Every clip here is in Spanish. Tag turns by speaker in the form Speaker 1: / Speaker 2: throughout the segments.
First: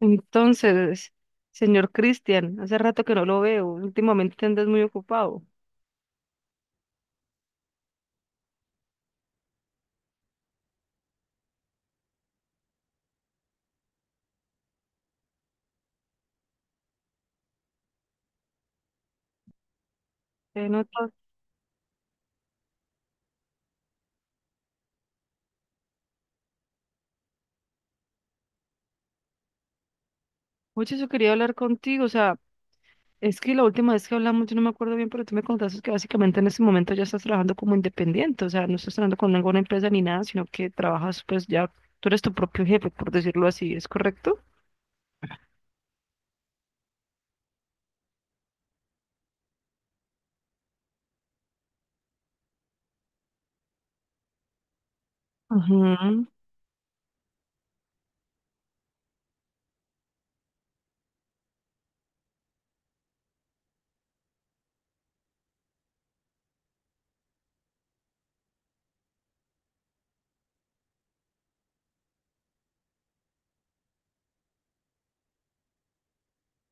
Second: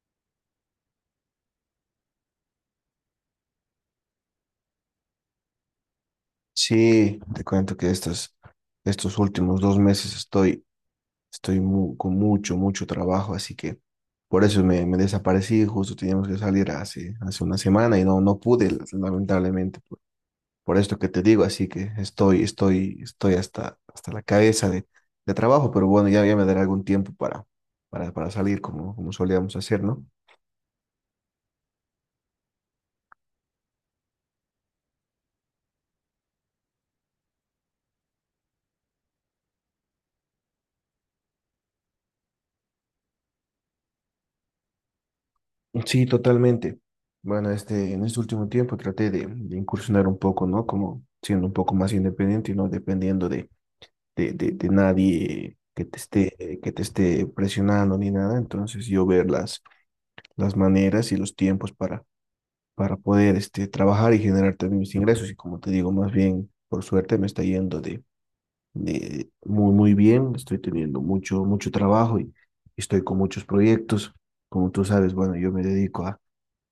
Speaker 1: Entonces, señor Cristian, hace rato que no lo veo, últimamente andas muy ocupado.
Speaker 2: Sí, te cuento que estos últimos dos meses estoy con mucho trabajo, así que por eso me desaparecí, justo teníamos que salir hace una semana y no pude, lamentablemente,
Speaker 1: Te
Speaker 2: por esto que
Speaker 1: noto.
Speaker 2: te digo, así que estoy hasta la cabeza de trabajo, pero bueno, ya me daré algún tiempo para salir como solíamos hacer, ¿no?
Speaker 1: Mucho eso quería hablar contigo, o sea, es que la última vez que hablamos yo no me acuerdo bien, pero tú me contaste que básicamente en este momento ya estás trabajando como independiente, o sea, no estás trabajando con ninguna empresa ni nada, sino que trabajas pues ya, tú eres tu propio jefe, por decirlo así, ¿es correcto?
Speaker 2: Sí, totalmente. Bueno, este, en este último tiempo traté de incursionar un poco, ¿no? Como siendo un poco más independiente y no dependiendo de nadie que
Speaker 1: Ajá.
Speaker 2: te que te esté presionando ni nada. Entonces yo ver las maneras y los tiempos para poder este, trabajar y generar también mis ingresos. Y como te digo, más bien, por suerte me está yendo de muy bien. Estoy teniendo mucho trabajo y estoy con muchos proyectos. Como tú sabes, bueno, yo me dedico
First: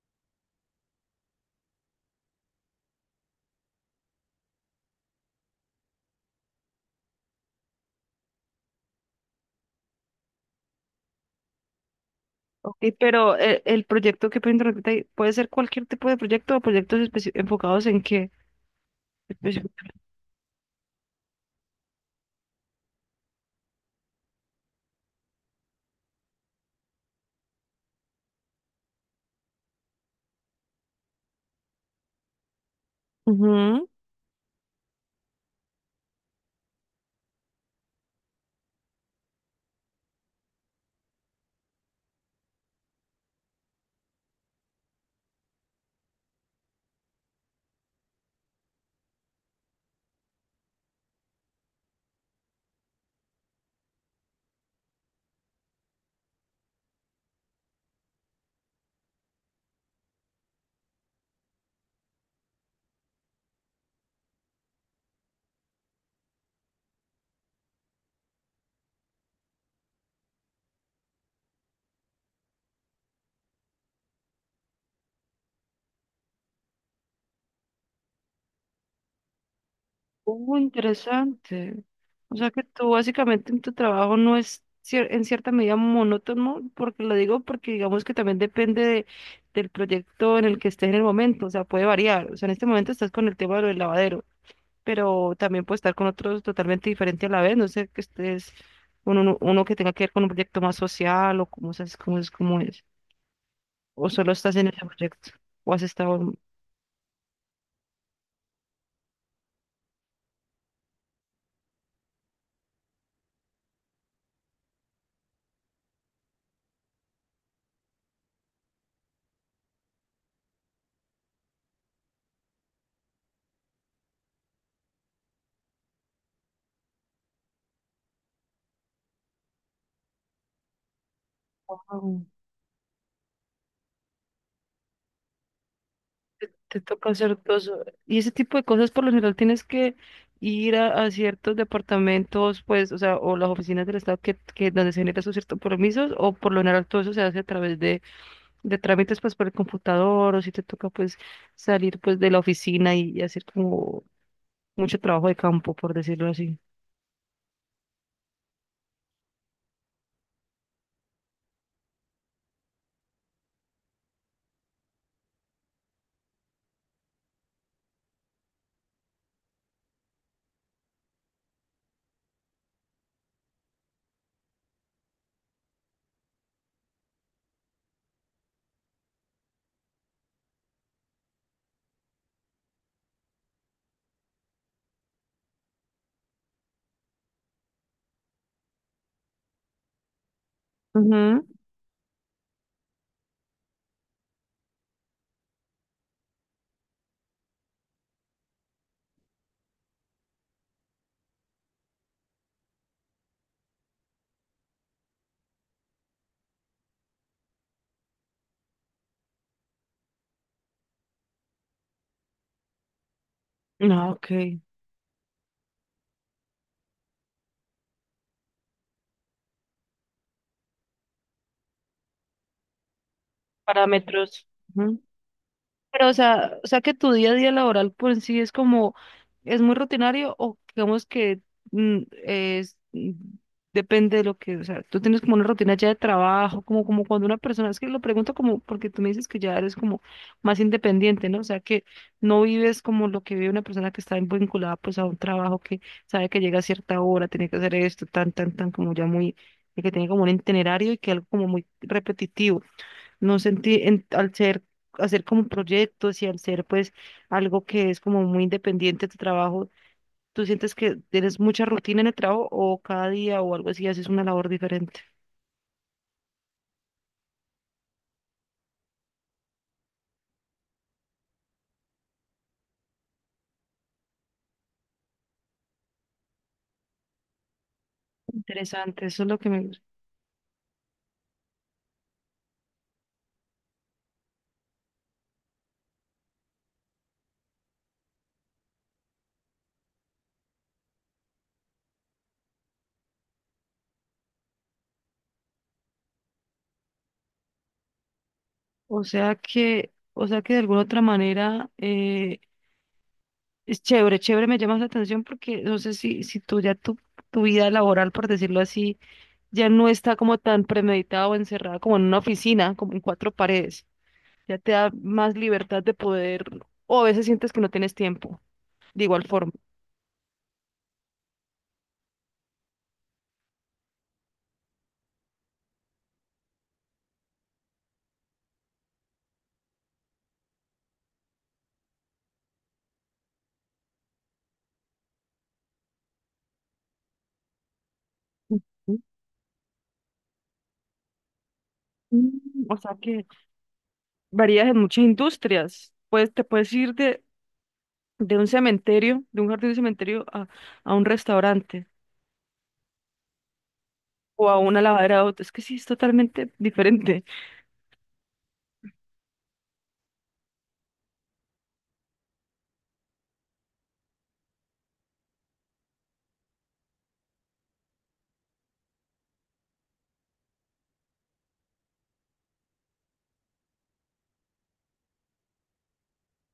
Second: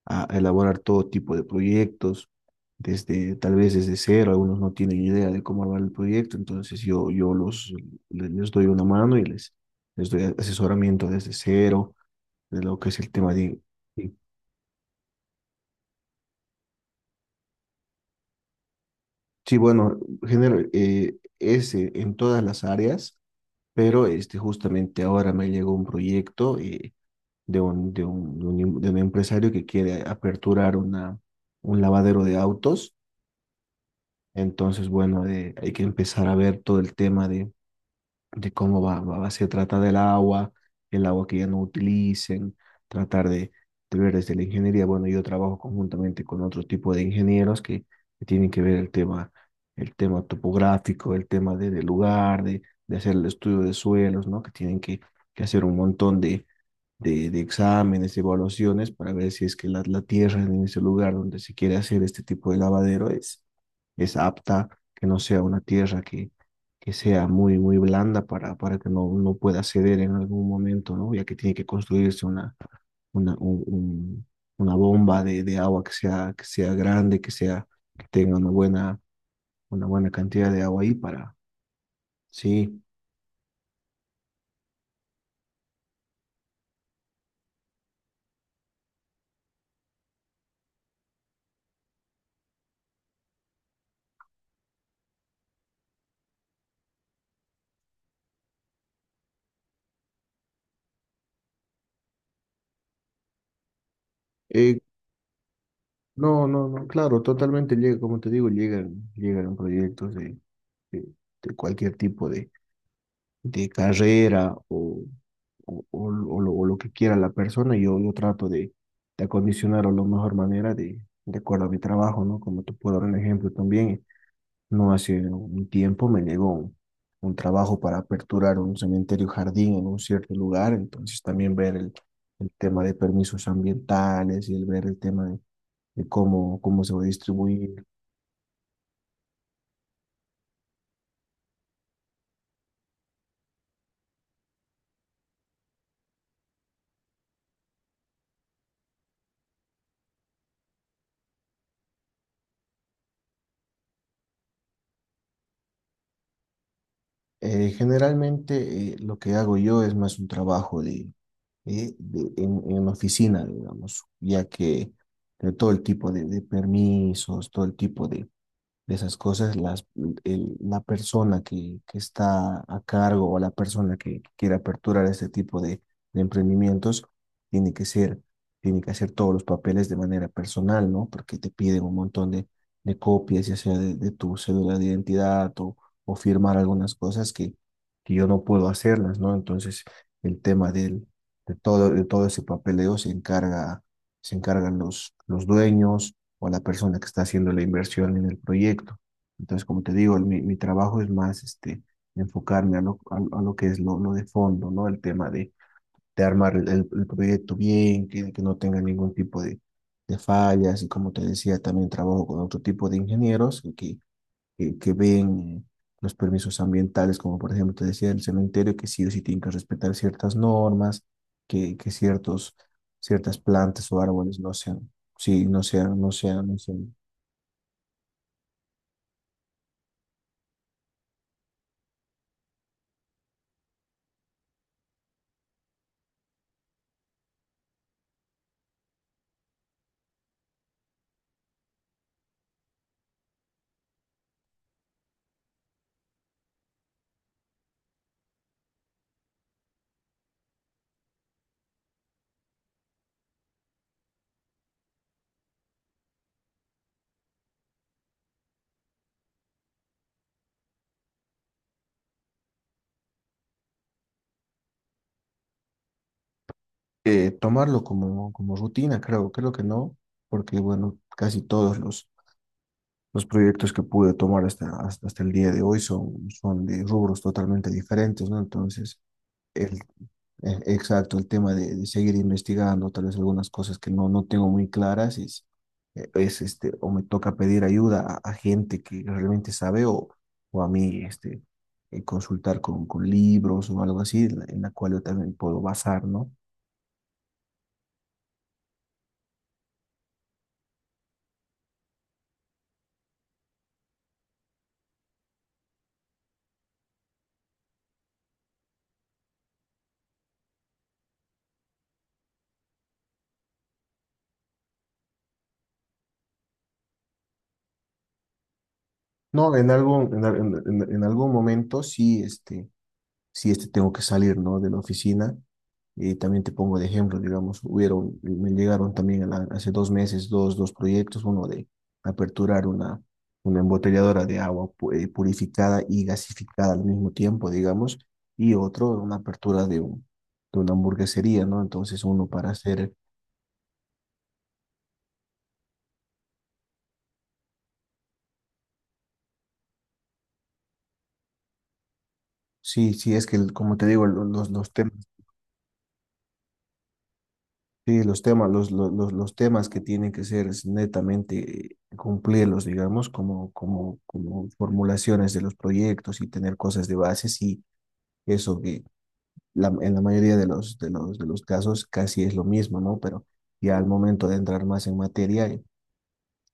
Speaker 2: a elaborar todo tipo de proyectos, desde, tal vez desde cero, algunos no tienen idea de cómo armar el proyecto, entonces yo les doy una mano y les doy asesoramiento desde cero, de lo
Speaker 1: Ok,
Speaker 2: que es el tema
Speaker 1: pero
Speaker 2: de...
Speaker 1: el proyecto que puede interrumpirte ahí, ¿puede ser cualquier tipo de proyecto o proyectos enfocados en qué?
Speaker 2: Sí,
Speaker 1: Especi-.
Speaker 2: bueno, general es en todas las áreas, pero este, justamente ahora me llegó un proyecto de un empresario que quiere aperturar un lavadero de autos.
Speaker 1: Ujú.
Speaker 2: Entonces, bueno, de- hay que empezar a ver todo el tema de cómo se trata del agua, el agua que ya no utilicen, tratar de ver desde la ingeniería. Bueno, yo trabajo conjuntamente con otro tipo de ingenieros que tienen que ver el tema topográfico, el tema del lugar, de hacer el estudio de suelos, ¿no? Que tienen que hacer un montón de exámenes, de evaluaciones, para ver si es que la tierra en ese lugar donde se quiere hacer este tipo de lavadero es apta, que no sea una tierra que sea muy blanda para que no pueda ceder en algún momento, ¿no? Ya que tiene que construirse una, un- un- una bomba de agua que que sea grande, que que tenga una buena cantidad
Speaker 1: Oh,
Speaker 2: de agua ahí para,
Speaker 1: interesante. O sea que
Speaker 2: sí.
Speaker 1: tú básicamente en tu trabajo no es en cierta medida monótono, porque lo digo porque digamos que también depende del proyecto en el que estés en el momento, o sea, puede variar. O sea, en este momento estás con el tema de lo del lavadero, pero también puedes estar con otros totalmente diferente a la vez, no sé, que estés con uno que tenga que ver con un proyecto más social o cómo es, cómo es, cómo es. ¿O solo estás en
Speaker 2: Eh,
Speaker 1: ese proyecto, o has estado...?
Speaker 2: no, no, no, claro, totalmente llega, como te digo, llegan proyectos de, de cualquier tipo de carrera o lo que quiera la persona, yo trato de acondicionarlo de la mejor manera de acuerdo a mi trabajo, ¿no? Como te puedo dar un ejemplo también, no hace un tiempo me llegó un trabajo para aperturar un cementerio jardín en un cierto lugar, entonces también ver
Speaker 1: Wow.
Speaker 2: el tema de permisos ambientales y el ver el tema de cómo,
Speaker 1: Te
Speaker 2: cómo se va a
Speaker 1: toca hacer todo eso.
Speaker 2: distribuir.
Speaker 1: Y ese tipo de cosas por lo general tienes que ir a ciertos departamentos, pues, o sea, o las oficinas del Estado que donde se generan sus ciertos permisos, o por lo general todo eso se hace a través de trámites, pues, por el computador, o si te toca, pues, salir, pues, de la oficina y hacer como mucho trabajo de campo, por decirlo así.
Speaker 2: Generalmente lo que hago yo es más un trabajo de en una oficina, digamos, ya que de todo el tipo de permisos, todo el tipo de esas cosas, la persona que está a cargo o la persona que quiere aperturar este tipo de emprendimientos tiene que tiene que hacer todos los papeles de manera personal, ¿no? Porque te piden un montón de copias, ya sea de tu cédula de identidad o firmar algunas cosas que yo no puedo hacerlas, ¿no? Entonces, el tema
Speaker 1: Ujú.
Speaker 2: de todo ese papeleo se encargan los dueños o a la persona que está haciendo la inversión en el proyecto. Entonces, como te digo, mi trabajo es más este, enfocarme a lo que es lo de fondo, ¿no? El tema de armar el proyecto bien, que no tenga ningún tipo de fallas. Y como te decía, también trabajo con otro tipo de ingenieros que,
Speaker 1: Ah, ok.
Speaker 2: que, que- ven los permisos ambientales, como por ejemplo te decía, el cementerio, que sí o sí tienen que respetar ciertas normas, que ciertas plantas o árboles
Speaker 1: Parámetros.
Speaker 2: no sean, sí,
Speaker 1: Pero,
Speaker 2: no
Speaker 1: o sea que
Speaker 2: sean
Speaker 1: tu día a día laboral por en sí es como, es muy rutinario o digamos que mm, es, mm, depende de lo que, o sea, tú tienes como una rutina ya de trabajo, como, como cuando una persona, es que lo pregunto como, porque tú me dices que ya eres como más independiente, ¿no? O sea, que no vives como lo que vive una persona que está vinculada pues a un trabajo que sabe que llega a cierta hora, tiene que hacer esto, tan, tan, tan, como ya muy, que tiene como un itinerario y que algo como muy repetitivo. No sentí, en- al ser, hacer como proyectos y al ser pues algo que es como muy independiente de tu trabajo, ¿tú sientes que tienes mucha rutina en el trabajo o cada día o algo así haces una labor diferente?
Speaker 2: tomarlo como, como rutina, creo que no, porque bueno, casi todos los proyectos que pude tomar hasta el día de hoy son de rubros totalmente diferentes, ¿no? Entonces,
Speaker 1: Interesante, eso es lo que me
Speaker 2: el,
Speaker 1: gusta.
Speaker 2: exacto, el tema de seguir investigando, tal vez algunas cosas que no tengo muy claras, es este, o me toca pedir ayuda a gente que realmente sabe o a mí, este, consultar con libros o algo así, en en la cual yo también puedo basar, ¿no?
Speaker 1: O sea que de alguna otra manera es chévere, chévere, me llama la atención porque no sé si, tu vida laboral, por decirlo así, ya no está como tan premeditada o encerrada como en una oficina, como en cuatro paredes. Ya te da más libertad de poder, o a veces sientes que no tienes tiempo, de igual forma.
Speaker 2: No, en algún, en, al- en- En algún momento sí, este tengo que salir, ¿no? De la oficina. Y también te pongo de ejemplo, digamos, hubieron, me llegaron también a la- hace dos meses dos proyectos, uno de aperturar una embotelladora de agua purificada y gasificada al mismo tiempo, digamos, y otro,
Speaker 1: Ujú.
Speaker 2: una apertura de, un, de una hamburguesería, ¿no? Entonces uno para
Speaker 1: O
Speaker 2: hacer,
Speaker 1: sea que varías en muchas industrias. Pues te puedes ir de un cementerio, de un jardín de cementerio a un restaurante
Speaker 2: sí, sí, es que el- como te digo,
Speaker 1: o a
Speaker 2: los
Speaker 1: una
Speaker 2: temas.
Speaker 1: lavadera de autos. Es que sí, es totalmente diferente.
Speaker 2: Sí, los temas, los temas que tienen que ser es netamente cumplirlos, digamos, como formulaciones de los proyectos y tener cosas de base, sí, eso que la- en la mayoría de los casos casi es lo mismo, ¿no? Pero ya al momento de entrar más en materia,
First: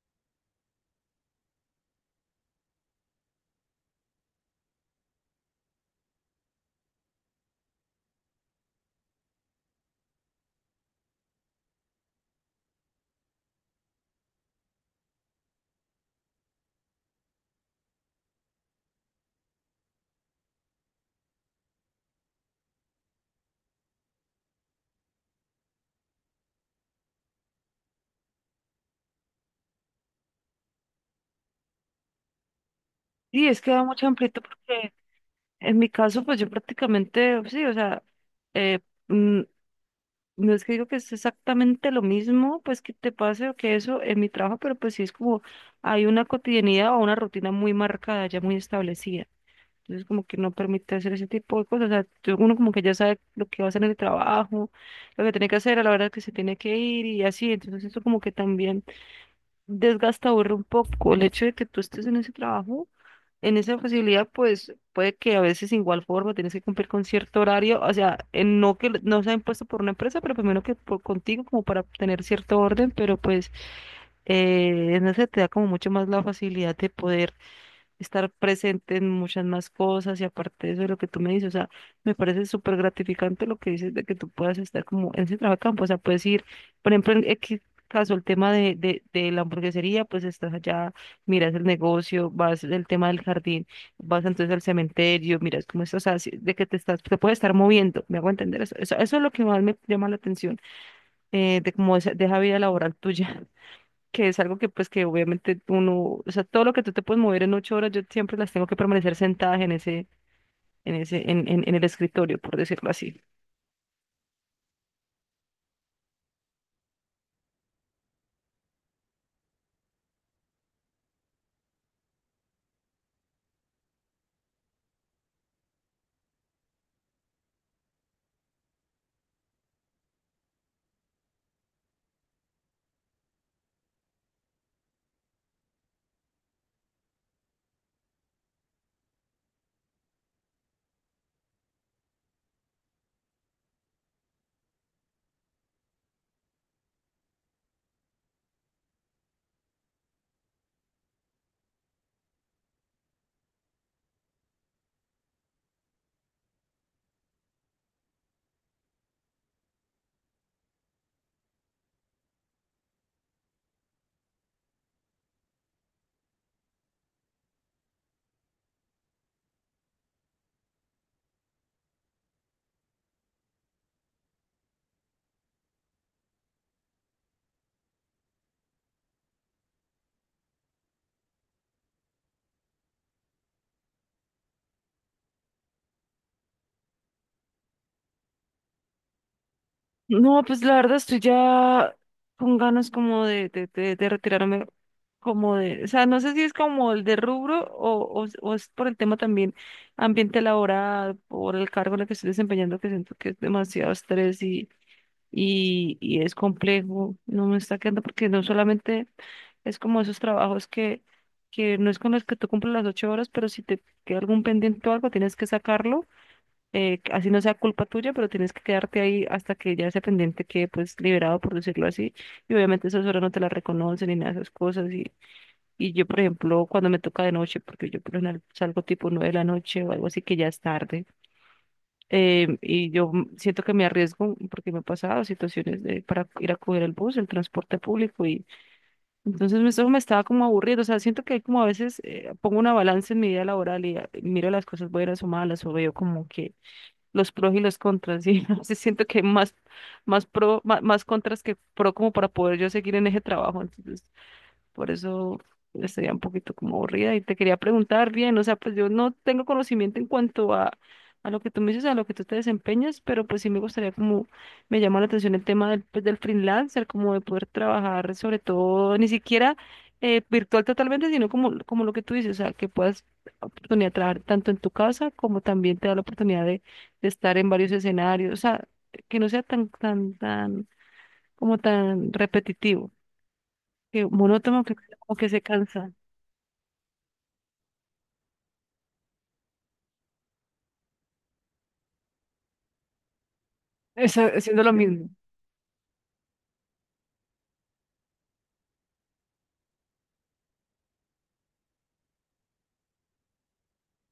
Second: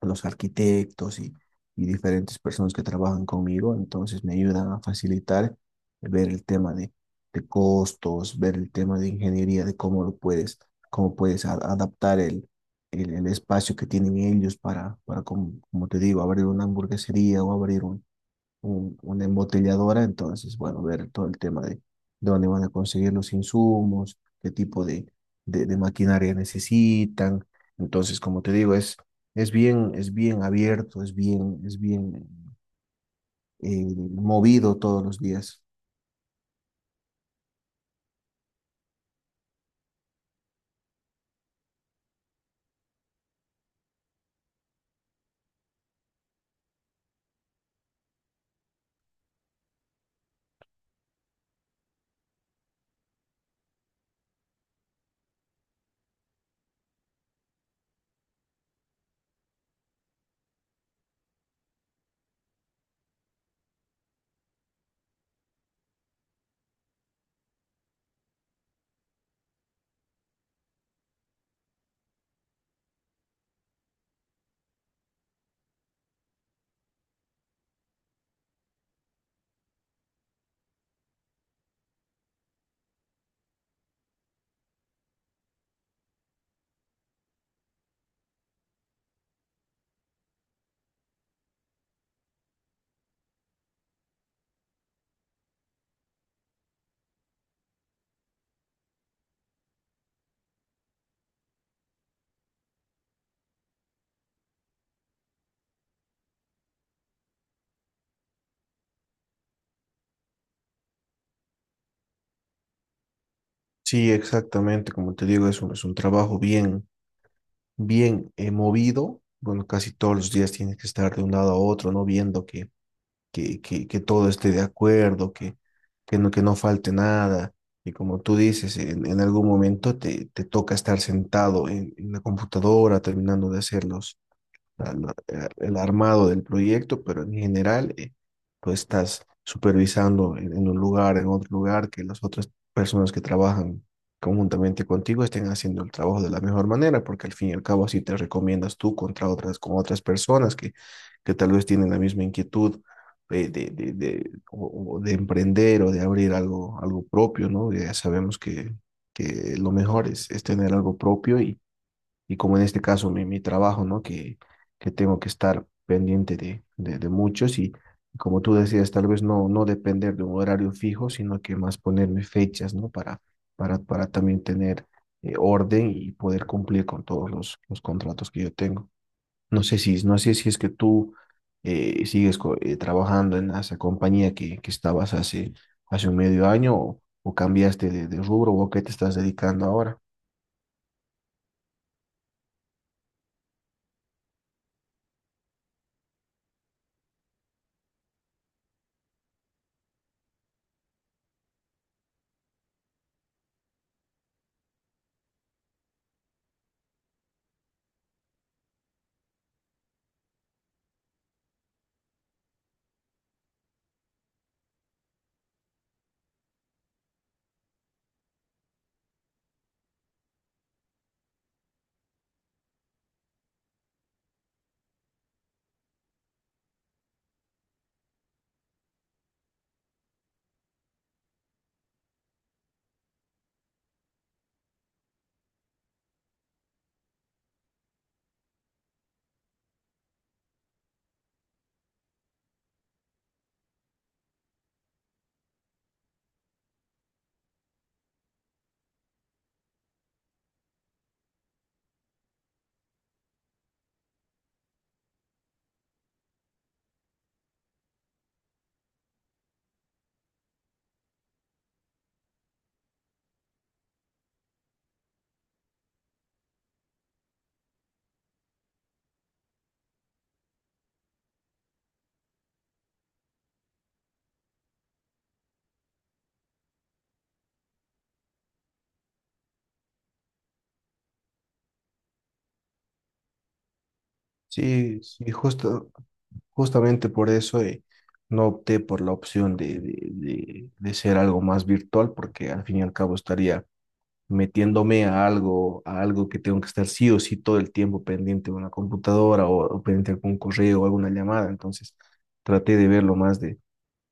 Speaker 2: los arquitectos y diferentes personas que trabajan conmigo, entonces me ayudan a facilitar ver el tema de costos, ver el tema de ingeniería, de cómo lo cómo puedes adaptar el espacio que tienen ellos para como, como te digo, abrir una hamburguesería o abrir una embotelladora, entonces, bueno, ver todo el tema de dónde van a conseguir los insumos, qué tipo de maquinaria necesitan. Entonces, como te digo, es bien abierto, es bien
Speaker 1: Sí, es que da mucha amplitud
Speaker 2: movido
Speaker 1: porque
Speaker 2: todos los días.
Speaker 1: en mi caso, pues yo prácticamente, sí, o sea, eh, mm, no es que digo que es exactamente lo mismo, pues que te pase o que eso en mi trabajo, pero pues sí es como hay una cotidianidad o una rutina muy marcada, ya muy establecida. Entonces como que no permite hacer ese tipo de cosas. O sea, tú- uno como que ya sabe lo que va a hacer en el trabajo, lo que tiene que hacer a la hora que se tiene que ir y así. Entonces eso como que también desgasta, aburre un poco el hecho de que tú estés en ese trabajo en esa posibilidad, pues puede que a veces igual forma tienes que cumplir con cierto horario, o sea, en- no que no sea impuesto por una empresa, pero primero que por contigo, como para tener cierto orden, pero pues en eso te da como mucho más la facilidad de poder estar presente en muchas más cosas y aparte de eso de lo que tú me dices, o sea, me parece súper gratificante lo que dices de que tú puedas estar como en ese trabajo a campo, o sea, puedes ir, por ejemplo, en X caso, el tema de la hamburguesería, pues estás allá, miras el negocio, vas el tema del jardín, vas entonces al cementerio, miras cómo estás, o sea, si- de que te estás, te puedes estar moviendo, me hago entender eso, eso, eso es lo que más me llama la atención, de cómo esa, de esa vida laboral tuya que es algo que pues que obviamente uno, o sea, todo lo que tú te puedes mover en 8 horas, yo siempre las tengo que permanecer sentadas en ese, en ese, en el escritorio, por decirlo así.
Speaker 2: Sí, exactamente, como te digo, es un trabajo bien movido. Bueno, casi todos los días tienes que estar de un lado a otro, ¿no? Viendo que todo esté de acuerdo, que que no falte nada. Y como tú dices, en algún momento te toca estar sentado en la computadora terminando de hacer el armado del proyecto, pero en general tú estás supervisando en un lugar, en otro lugar, que las otras personas que trabajan conjuntamente contigo estén haciendo el trabajo de la mejor manera, porque al fin y al cabo así te recomiendas tú contra otras, con otras personas que tal vez tienen la misma inquietud. O de emprender o de abrir algo, algo propio, ¿no? Ya sabemos que lo mejor es tener algo propio y como en este caso mi trabajo, ¿no? Que tengo que estar pendiente de muchos y como tú decías, tal vez no depender de un horario fijo, sino que más ponerme fechas, ¿no? Para también tener orden y poder cumplir con todos los contratos que yo tengo. No sé si es que tú trabajando en esa compañía que estabas hace un medio año o cambiaste de rubro o a qué te estás dedicando ahora.
Speaker 1: No, pues la verdad estoy ya con ganas como de retirarme, como de, o sea, no sé si es como el de rubro o es por el tema también ambiente laboral, por el cargo en el que estoy desempeñando, que siento que es demasiado estrés y es complejo, no me está quedando porque no solamente es como esos trabajos que no es con los que tú cumples las 8 horas, pero si te queda algún pendiente o algo, tienes que sacarlo, así no sea culpa tuya, pero tienes que quedarte ahí hasta que ya ese pendiente quede pues liberado, por decirlo así, y obviamente esas horas no te las reconocen ni nada de esas cosas, y yo por ejemplo cuando me toca de noche, porque yo por lo general salgo tipo 9 de la noche o algo así que ya es tarde, y yo m- siento que me arriesgo porque me he pasado situaciones de, para ir a coger el bus, el transporte público y entonces me- eso me estaba como aburriendo, o sea, siento que hay como a veces pongo una balanza en mi vida laboral y ah, miro las cosas buenas o malas o veo como que los pros y los contras y a veces siento que hay más, más pro, ma- más, contras que pro como para poder yo seguir en ese trabajo, entonces por eso estaría un poquito como aburrida y te quería preguntar bien, o sea, pues yo no tengo conocimiento en cuanto a lo que tú me dices, a lo que tú te desempeñas, pero pues sí me gustaría como, me llama la atención el tema del, pues, del freelancer, como de poder trabajar sobre todo, ni siquiera virtual totalmente, sino como, como lo que tú dices, o sea, que puedas oportunidad de trabajar tanto en tu casa como también te da la oportunidad de estar en varios escenarios, o sea, que no sea tan, tan, tan, como tan repetitivo que monótono que
Speaker 2: Sí,
Speaker 1: como que
Speaker 2: sí,
Speaker 1: se cansa
Speaker 2: justo, justamente por eso no opté por la opción de ser algo más virtual, porque al fin y al cabo estaría
Speaker 1: esa- haciendo lo
Speaker 2: metiéndome
Speaker 1: mismo.
Speaker 2: a algo que tengo que estar sí o sí todo el tiempo pendiente de una computadora o pendiente de algún correo o alguna llamada. Entonces traté de verlo más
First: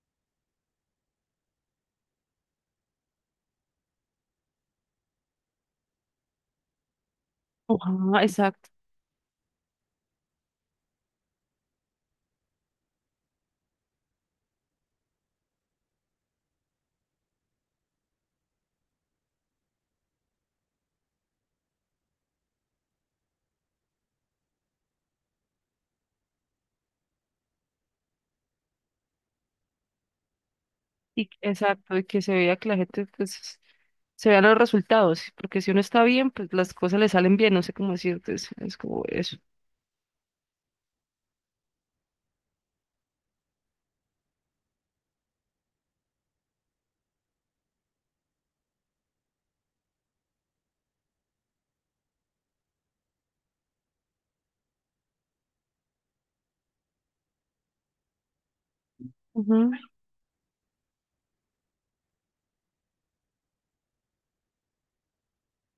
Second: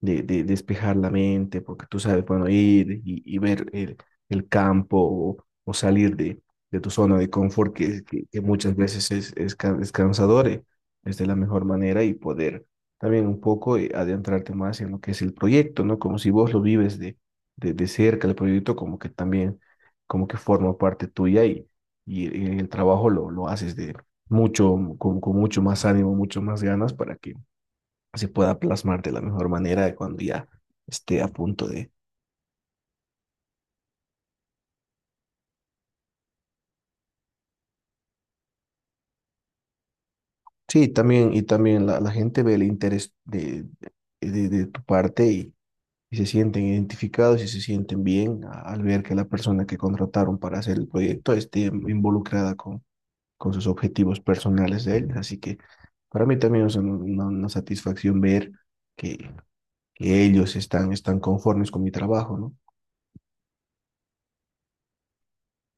Speaker 2: de despejar la mente, porque tú sabes, bueno, ir y ver el campo o salir de tu zona de confort,
Speaker 1: Ajá,
Speaker 2: que
Speaker 1: exacto.
Speaker 2: muchas veces es cansador, es de la mejor manera y poder también un poco adentrarte más en lo que es el proyecto, ¿no? Como si vos lo vives de cerca, el proyecto como que también, como que forma parte tuya y el trabajo lo haces de mucho, con mucho más ánimo, mucho más ganas para que se pueda plasmar de la mejor manera cuando ya esté
Speaker 1: Y,
Speaker 2: a punto de...
Speaker 1: exacto, y que se vea que la gente, pues, se vean los resultados, porque si uno está bien, pues las cosas le salen bien, no sé cómo decirte, es como eso.
Speaker 2: Sí, también, y también la gente ve el interés de tu parte y se sienten identificados y se sienten bien a- al ver que la persona que contrataron para hacer el proyecto esté involucrada con sus objetivos personales de ellos. Así que para mí también es una satisfacción ver que,
Speaker 1: Ujú.
Speaker 2: que ellos están, están conformes con mi trabajo, ¿no?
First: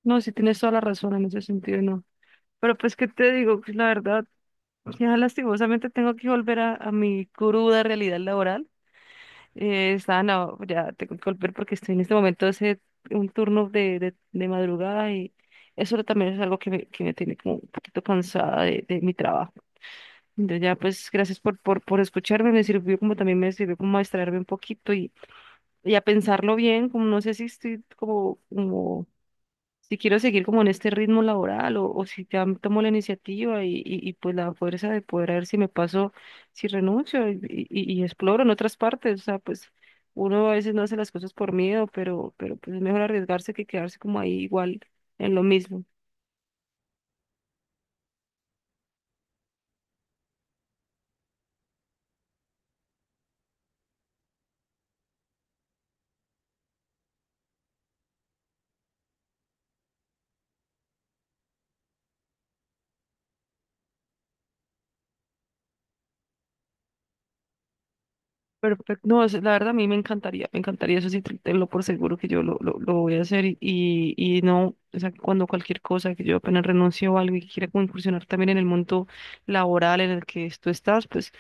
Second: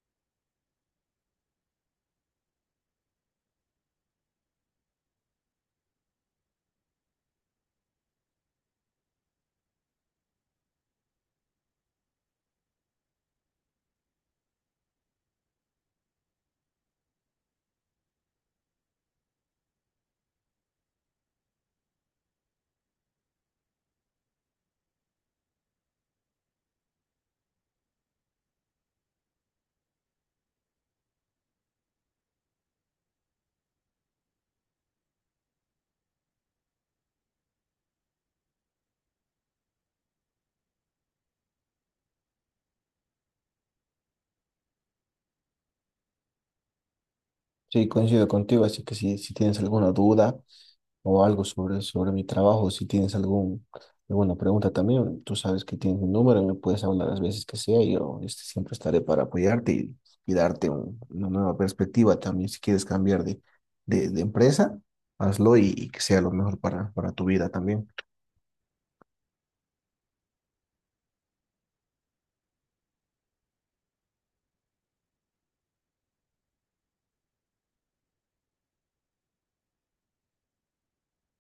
Speaker 1: No, sí tienes toda la razón en ese sentido, no. Pero pues, ¿qué te digo? Pues, la verdad, ya lastimosamente tengo que volver a mi cruda realidad laboral. Está, no, ya tengo que volver porque estoy en este momento hace un turno de madrugada y eso también es algo que me tiene como un poquito cansada de mi trabajo. Entonces ya pues gracias por escucharme, me sirvió como también me sirvió como a distraerme un poquito y a pensarlo bien, como no sé si estoy como, como si quiero seguir como en este ritmo laboral o si ya tomo la iniciativa y, pues la fuerza de poder a ver si me paso, si renuncio y, y exploro en otras partes. O sea, pues uno a veces no hace las cosas por miedo, pero pues es mejor arriesgarse que quedarse como ahí igual en lo mismo.
Speaker 2: Sí, coincido contigo, así que si tienes alguna duda o algo sobre, sobre mi trabajo, si tienes algún, alguna pregunta también, tú sabes que tienes mi número, me puedes hablar las veces que sea, y yo este, siempre estaré para apoyarte y darte una nueva perspectiva también. Si quieres cambiar de empresa, hazlo y que sea lo mejor para tu vida también.
Speaker 1: Perfecto. No, es- la verdad a mí me encantaría eso sí, te- tenlo por seguro que yo lo voy a hacer y no, o sea, cuando cualquier cosa, que yo apenas renuncio o algo y quiera como incursionar también en el mundo laboral en el que tú estás, pues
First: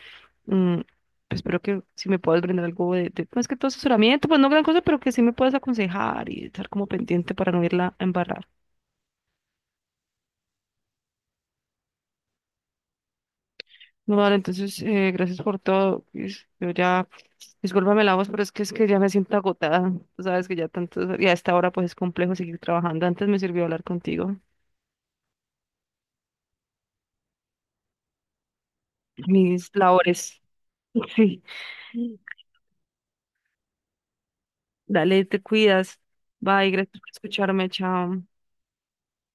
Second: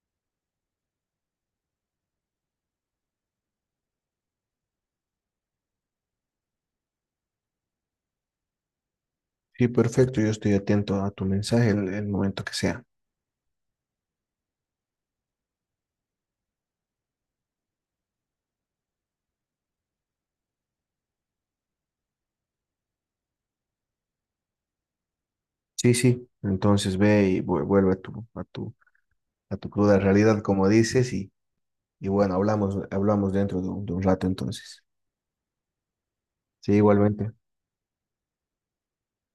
Speaker 1: Mm, pues espero que si me puedas brindar algo de, más que todo asesoramiento, pues no gran cosa, pero que sí me puedas aconsejar y estar como pendiente para no irla a embarrar.
Speaker 2: Sí, perfecto, yo estoy atento a tu mensaje en el momento que sea.
Speaker 1: No, vale, entonces, gracias por todo. Is- Yo ya, discúlpame la voz, pero es que ya me siento agotada. Tú sabes que ya tanto, y a esta hora pues es complejo seguir trabajando. Antes me sirvió hablar contigo.
Speaker 2: Sí, sí, entonces ve y vuelve a tu
Speaker 1: Mis
Speaker 2: cruda
Speaker 1: labores.
Speaker 2: realidad, como dices, y
Speaker 1: Sí.
Speaker 2: Y bueno, hablamos dentro de un rato entonces.
Speaker 1: Dale, te cuidas. Bye,
Speaker 2: Sí,
Speaker 1: gracias por
Speaker 2: igualmente.
Speaker 1: escucharme. Chao.